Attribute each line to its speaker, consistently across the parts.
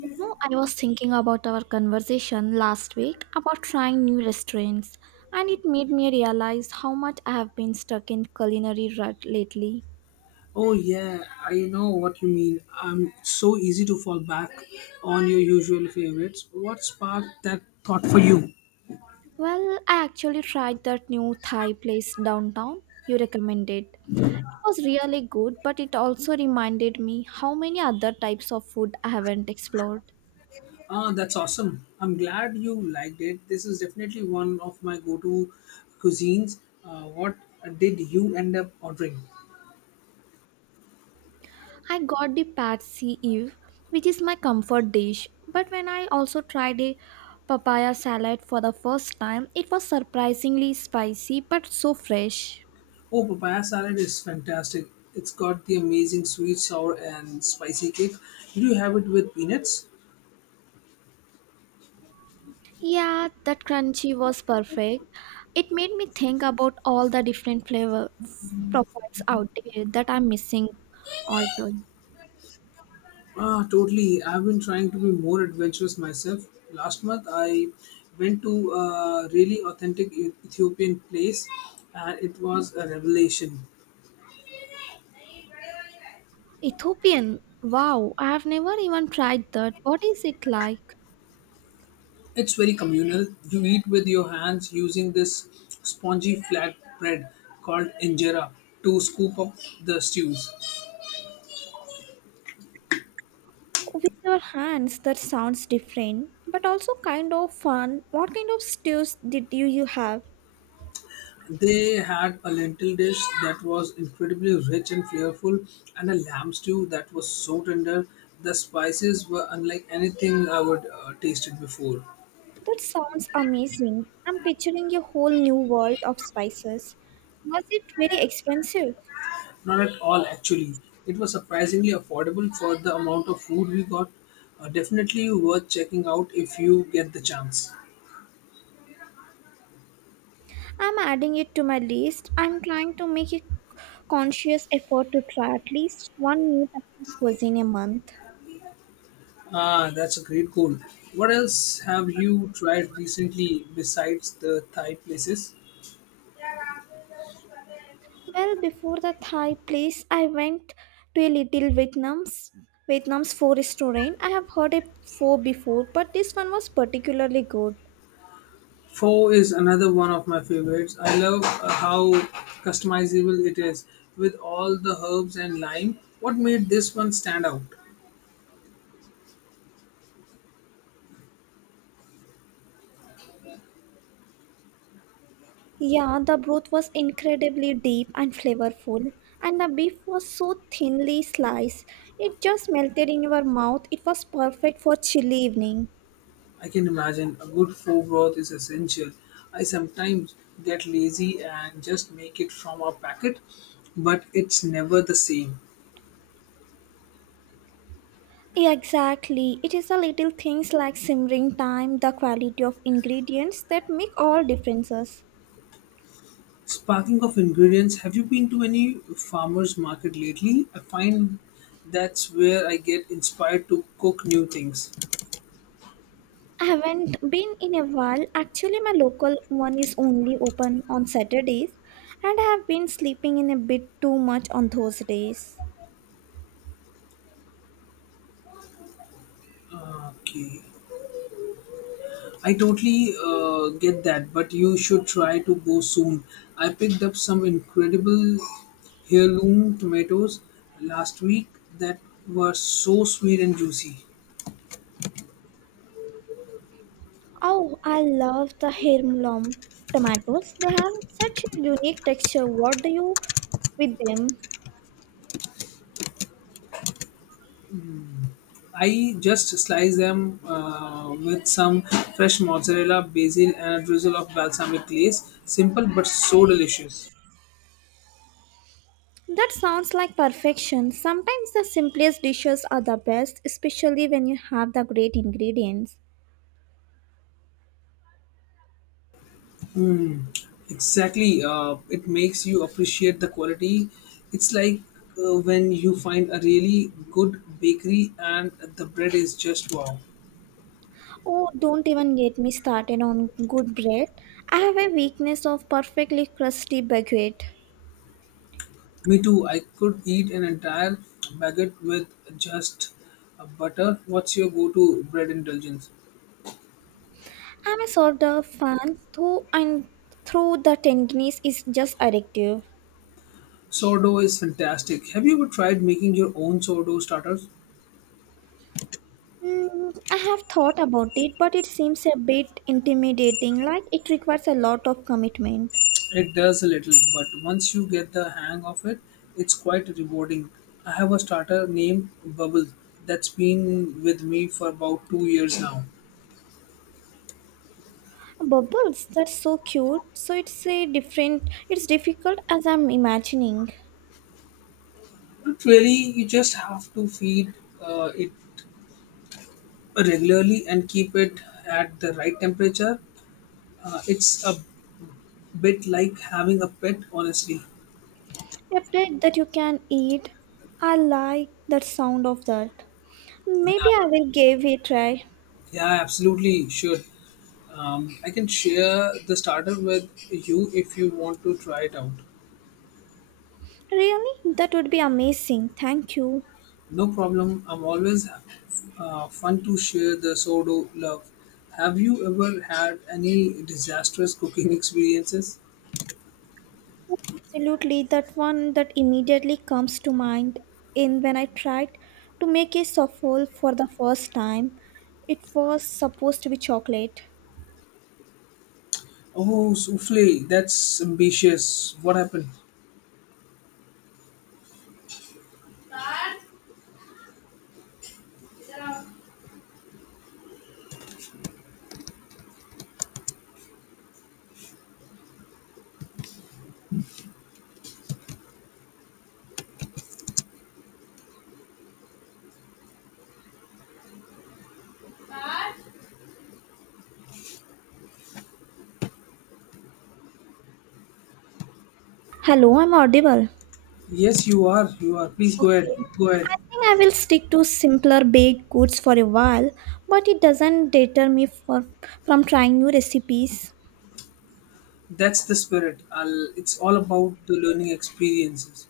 Speaker 1: I was thinking about our conversation last week about trying new restaurants, and it made me realize how much I have been stuck in culinary rut lately.
Speaker 2: Oh yeah, I know what you mean. I'm so easy to fall back on your usual favorites. What sparked that thought for you?
Speaker 1: Well, I actually tried that new Thai place downtown you recommended. It was really good, but it also reminded me how many other types of food I haven't explored.
Speaker 2: Ah, that's awesome. I'm glad you liked it. This is definitely one of my go-to cuisines. What did you end up ordering?
Speaker 1: I got the patsy Eve, which is my comfort dish, but when I also tried a papaya salad for the first time, it was surprisingly spicy but so fresh.
Speaker 2: Oh, papaya salad is fantastic. It's got the amazing sweet, sour, and spicy kick. Did you have it with peanuts?
Speaker 1: Yeah, that crunchy was perfect. It made me think about all the different flavor profiles out there that I'm missing all the time.
Speaker 2: Ah, totally. I've been trying to be more adventurous myself. Last month, I went to a really authentic Ethiopian place, and it was a revelation.
Speaker 1: Ethiopian, wow, I have never even tried that. What is it like?
Speaker 2: It's very communal. You eat with your hands using this spongy flat bread called injera to scoop up the stews.
Speaker 1: With your hands, that sounds different, but also kind of fun. What kind of stews did you have?
Speaker 2: They had a lentil dish that was incredibly rich and flavorful, and a lamb stew that was so tender. The spices were unlike anything I would tasted before.
Speaker 1: That sounds amazing. I'm picturing a whole new world of spices. Was it very expensive?
Speaker 2: Not at all, actually. It was surprisingly affordable for the amount of food we got. Definitely worth checking out if you get the chance.
Speaker 1: I'm adding it to my list. I'm trying to make a conscious effort to try at least one new type of cuisine a month.
Speaker 2: Ah, that's a great goal. What else have you tried recently besides the Thai places?
Speaker 1: Well, before the Thai place, I went to a little Vietnam's pho restaurant. I have heard a pho before, but this one was particularly good.
Speaker 2: Pho is another one of my favorites. I love how customizable it is with all the herbs and lime. What made this one stand out?
Speaker 1: Yeah, the broth was incredibly deep and flavorful, and the beef was so thinly sliced. It just melted in your mouth. It was perfect for chilly evening.
Speaker 2: I can imagine a good foie is essential. I sometimes get lazy and just make it from a packet, but it's never the same.
Speaker 1: Yeah, exactly. It is the little things like simmering time, the quality of ingredients that make all differences.
Speaker 2: Sparking of ingredients, have you been to any farmers market lately? I find that's where I get inspired to cook new things.
Speaker 1: I haven't been in a while. Actually, my local one is only open on Saturdays, and I have been sleeping in a bit too much on those days.
Speaker 2: Okay. I totally get that, but you should try to go soon. I picked up some incredible heirloom tomatoes last week that were so sweet and juicy.
Speaker 1: Oh, I love the Hermlom tomatoes. They have such a unique texture. What do you with them?
Speaker 2: I just sliced them with some fresh mozzarella, basil, and a drizzle of balsamic glaze. Simple but so delicious.
Speaker 1: That sounds like perfection. Sometimes the simplest dishes are the best, especially when you have the great ingredients.
Speaker 2: Exactly. It makes you appreciate the quality. It's like when you find a really good bakery and the bread is just wow.
Speaker 1: Oh, don't even get me started on good bread. I have a weakness of perfectly crusty baguette.
Speaker 2: Me too. I could eat an entire baguette with just butter. What's your go to bread indulgence?
Speaker 1: I'm a sort of fan, though, and through the ten is just addictive.
Speaker 2: Sourdough is fantastic. Have you ever tried making your own sourdough starters?
Speaker 1: Mm, I have thought about it, but it seems a bit intimidating, like it requires a lot of commitment.
Speaker 2: It does a little, but once you get the hang of it, it's quite rewarding. I have a starter named Bubble that's been with me for about 2 years now.
Speaker 1: Bubbles, that's so cute. So it's a different, it's difficult as I'm imagining.
Speaker 2: But really, you just have to feed it regularly and keep it at the right temperature. It's a bit like having a pet, honestly.
Speaker 1: A plate that you can eat. I like the sound of that. Maybe I will give it a try.
Speaker 2: Yeah, I absolutely should. I can share the starter with you if you want to try it out.
Speaker 1: Really? That would be amazing. Thank you.
Speaker 2: No problem. I'm always fun to share the sourdough love. Have you ever had any disastrous cooking experiences?
Speaker 1: Absolutely, that one that immediately comes to mind in when I tried to make a souffle for the first time. It was supposed to be chocolate.
Speaker 2: Oh, souffle. That's ambitious. What happened?
Speaker 1: Hello, I'm audible.
Speaker 2: Yes, you are. You are. Please go ahead.
Speaker 1: Okay.
Speaker 2: Go ahead.
Speaker 1: I think I will stick to simpler baked goods for a while, but it doesn't deter me from trying new recipes.
Speaker 2: That's the spirit. I'll, it's all about the learning experiences.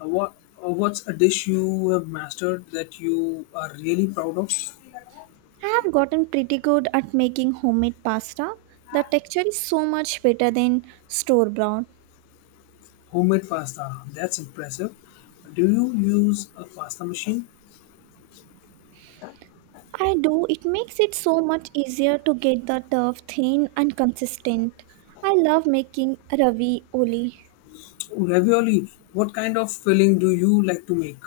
Speaker 2: Uh, what what's a dish you have mastered that you are really proud of?
Speaker 1: I have gotten pretty good at making homemade pasta. The texture is so much better than store bought.
Speaker 2: Homemade pasta. That's impressive. Do you use a pasta machine?
Speaker 1: I do. It makes it so much easier to get the dough thin and consistent. I love making ravioli.
Speaker 2: Ravioli, what kind of filling do you like to make?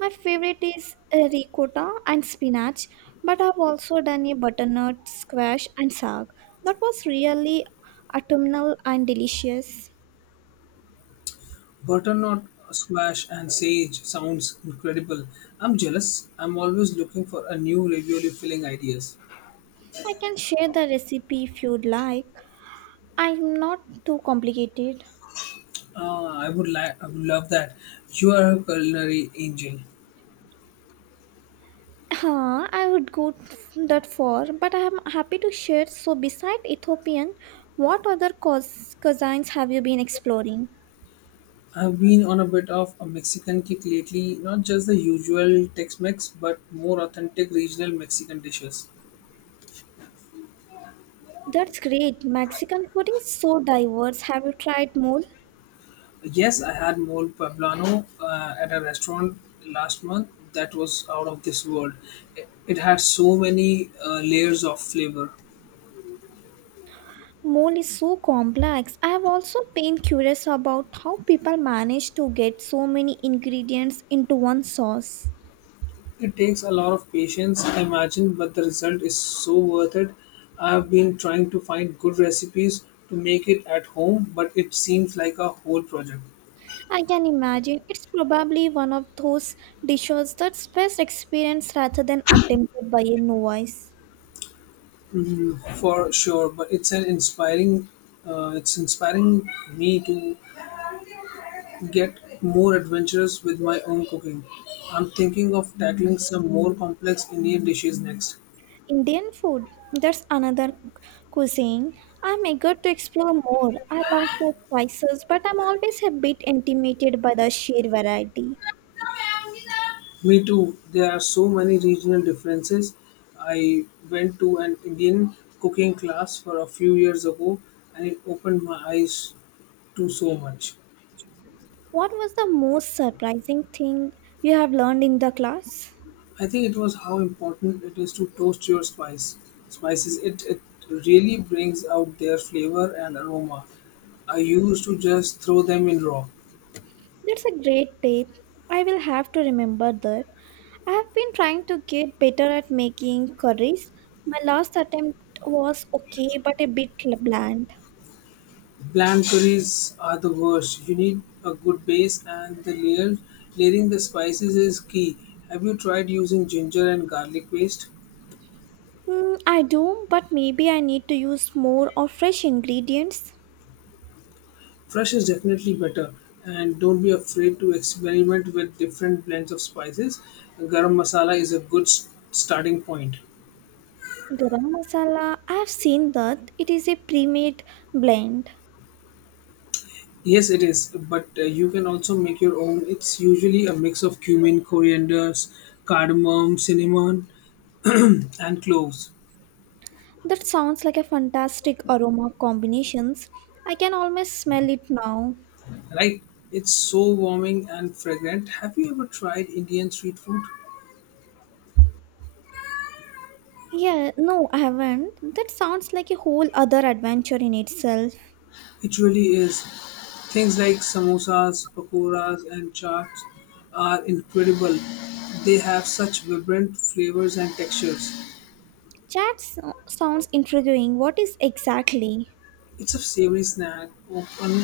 Speaker 1: My favorite is ricotta and spinach, but I've also done a butternut squash and sag. That was really autumnal and delicious.
Speaker 2: Butternut squash and sage sounds incredible. I'm jealous. I'm always looking for a new ravioli filling ideas.
Speaker 1: I can share the recipe if you'd like. I'm not too complicated.
Speaker 2: Ah, I would love that. You are a culinary angel.
Speaker 1: Huh, I would go that far, but I am happy to share. So, beside Ethiopian, what other cuisines have you been exploring?
Speaker 2: I've been on a bit of a Mexican kick lately, not just the usual Tex-Mex, but more authentic regional Mexican dishes.
Speaker 1: That's great. Mexican food is so diverse. Have you tried mole?
Speaker 2: Yes, I had mole poblano at a restaurant last month that was out of this world. It had so many layers of flavor.
Speaker 1: Mole is so complex. I have also been curious about how people manage to get so many ingredients into one sauce.
Speaker 2: It takes a lot of patience, I imagine, but the result is so worth it. I've been trying to find good recipes to make it at home, but it seems like a whole project.
Speaker 1: I can imagine it's probably one of those dishes that's best experienced rather than attempted by a novice.
Speaker 2: Mm, for sure, but it's an inspiring. It's inspiring me to get more adventurous with my own cooking. I'm thinking of tackling some more complex Indian dishes next.
Speaker 1: Indian food, that's another cuisine. I'm eager to explore more. I love the spices, but I'm always a bit intimidated by the sheer variety.
Speaker 2: Me too, there are so many regional differences. I went to an Indian cooking class for a few years ago and it opened my eyes to so much.
Speaker 1: What was the most surprising thing you have learned in the class?
Speaker 2: I think it was how important it is to toast your spices. It really brings out their flavor and aroma. I used to just throw them in raw.
Speaker 1: That's a great tip. I will have to remember that. I have been trying to get better at making curries. My last attempt was okay, but a bit bland.
Speaker 2: Bland curries are the worst. You need a good base, and layering the spices is key. Have you tried using ginger and garlic paste?
Speaker 1: Mm, I do, but maybe I need to use more of fresh ingredients.
Speaker 2: Fresh is definitely better, and don't be afraid to experiment with different blends of spices. Garam masala is a good starting point.
Speaker 1: Garam masala, I've seen that. It is a pre-made blend.
Speaker 2: Yes, it is, but you can also make your own. It's usually a mix of cumin, coriander, cardamom, cinnamon, and cloves.
Speaker 1: That sounds like a fantastic aroma combinations. I can almost smell it now.
Speaker 2: Right? It's so warming and fragrant. Have you ever tried Indian street food?
Speaker 1: Yeah, no, I haven't. That sounds like a whole other adventure in itself.
Speaker 2: It really is. Things like samosas, pakoras, and chaats are incredible. They have such vibrant flavors and textures.
Speaker 1: Sounds intriguing. What is exactly?
Speaker 2: It's a savory snack,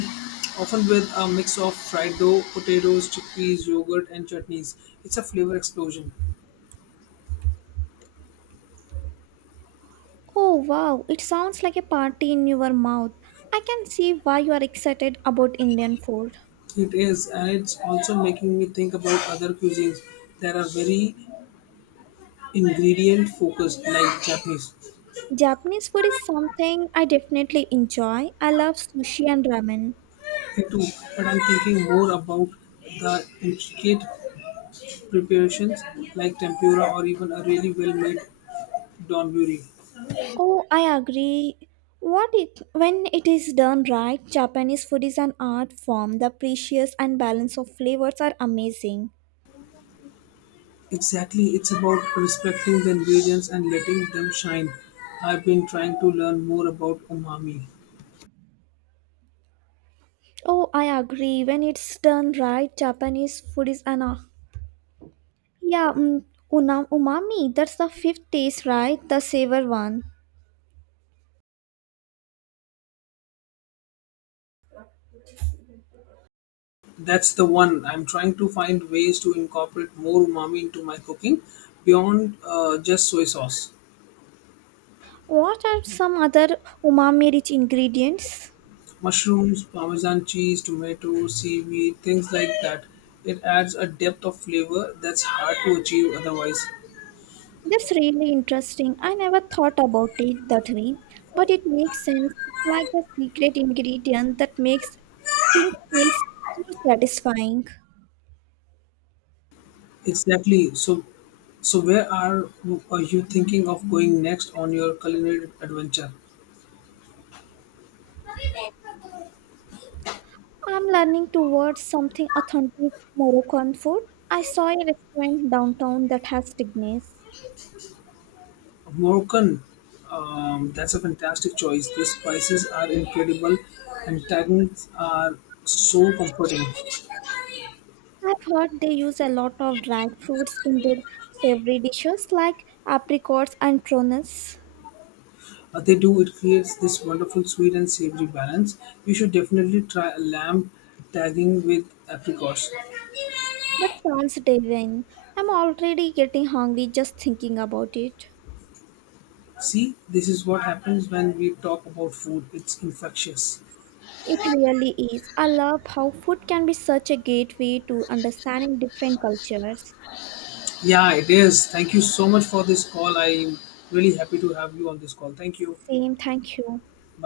Speaker 2: often with a mix of fried dough, potatoes, chickpeas, yogurt, and chutneys. It's a flavor explosion.
Speaker 1: Oh wow, it sounds like a party in your mouth. I can see why you are excited about Indian food.
Speaker 2: It is, and it's also making me think about other cuisines that are very ingredient focused, like Japanese.
Speaker 1: Japanese food is something I definitely enjoy. I love sushi and ramen.
Speaker 2: Into, but I'm thinking more about the intricate preparations like tempura or even a really well made donburi.
Speaker 1: Oh, I agree. What it when it is done right, Japanese food is an art form. The precious and balance of flavors are amazing.
Speaker 2: Exactly, it's about respecting the ingredients and letting them shine. I've been trying to learn more about umami.
Speaker 1: Oh, I agree. When it's done right, Japanese food is an art. Yeah, mm, umami. That's the fifth taste, right? The savor one.
Speaker 2: That's the one. I'm trying to find ways to incorporate more umami into my cooking beyond just soy sauce.
Speaker 1: What are some other umami-rich ingredients?
Speaker 2: Mushrooms, Parmesan cheese, tomato, seaweed, things like that. It adds a depth of flavor that's hard to achieve otherwise.
Speaker 1: That's really interesting. I never thought about it that way, but it makes sense. It's like the secret ingredient that makes things taste so satisfying.
Speaker 2: Exactly. So where are you thinking of going next on your culinary adventure?
Speaker 1: I'm learning towards something authentic Moroccan food. I saw a restaurant downtown that has tignes.
Speaker 2: Moroccan. That's a fantastic choice. The spices are incredible, and tannins are so comforting.
Speaker 1: I've heard they use a lot of dried fruits in their savory dishes like apricots and prunes.
Speaker 2: They do. It creates this wonderful sweet and savory balance. You should definitely try a lamb tagging with apricots.
Speaker 1: That sounds divine. I'm already getting hungry just thinking about it.
Speaker 2: See, this is what happens when we talk about food. It's infectious.
Speaker 1: It really is. I love how food can be such a gateway to understanding different cultures.
Speaker 2: Yeah, it is. Thank you so much for this call. I'm really happy to have you on this call. Thank you.
Speaker 1: Same, thank you.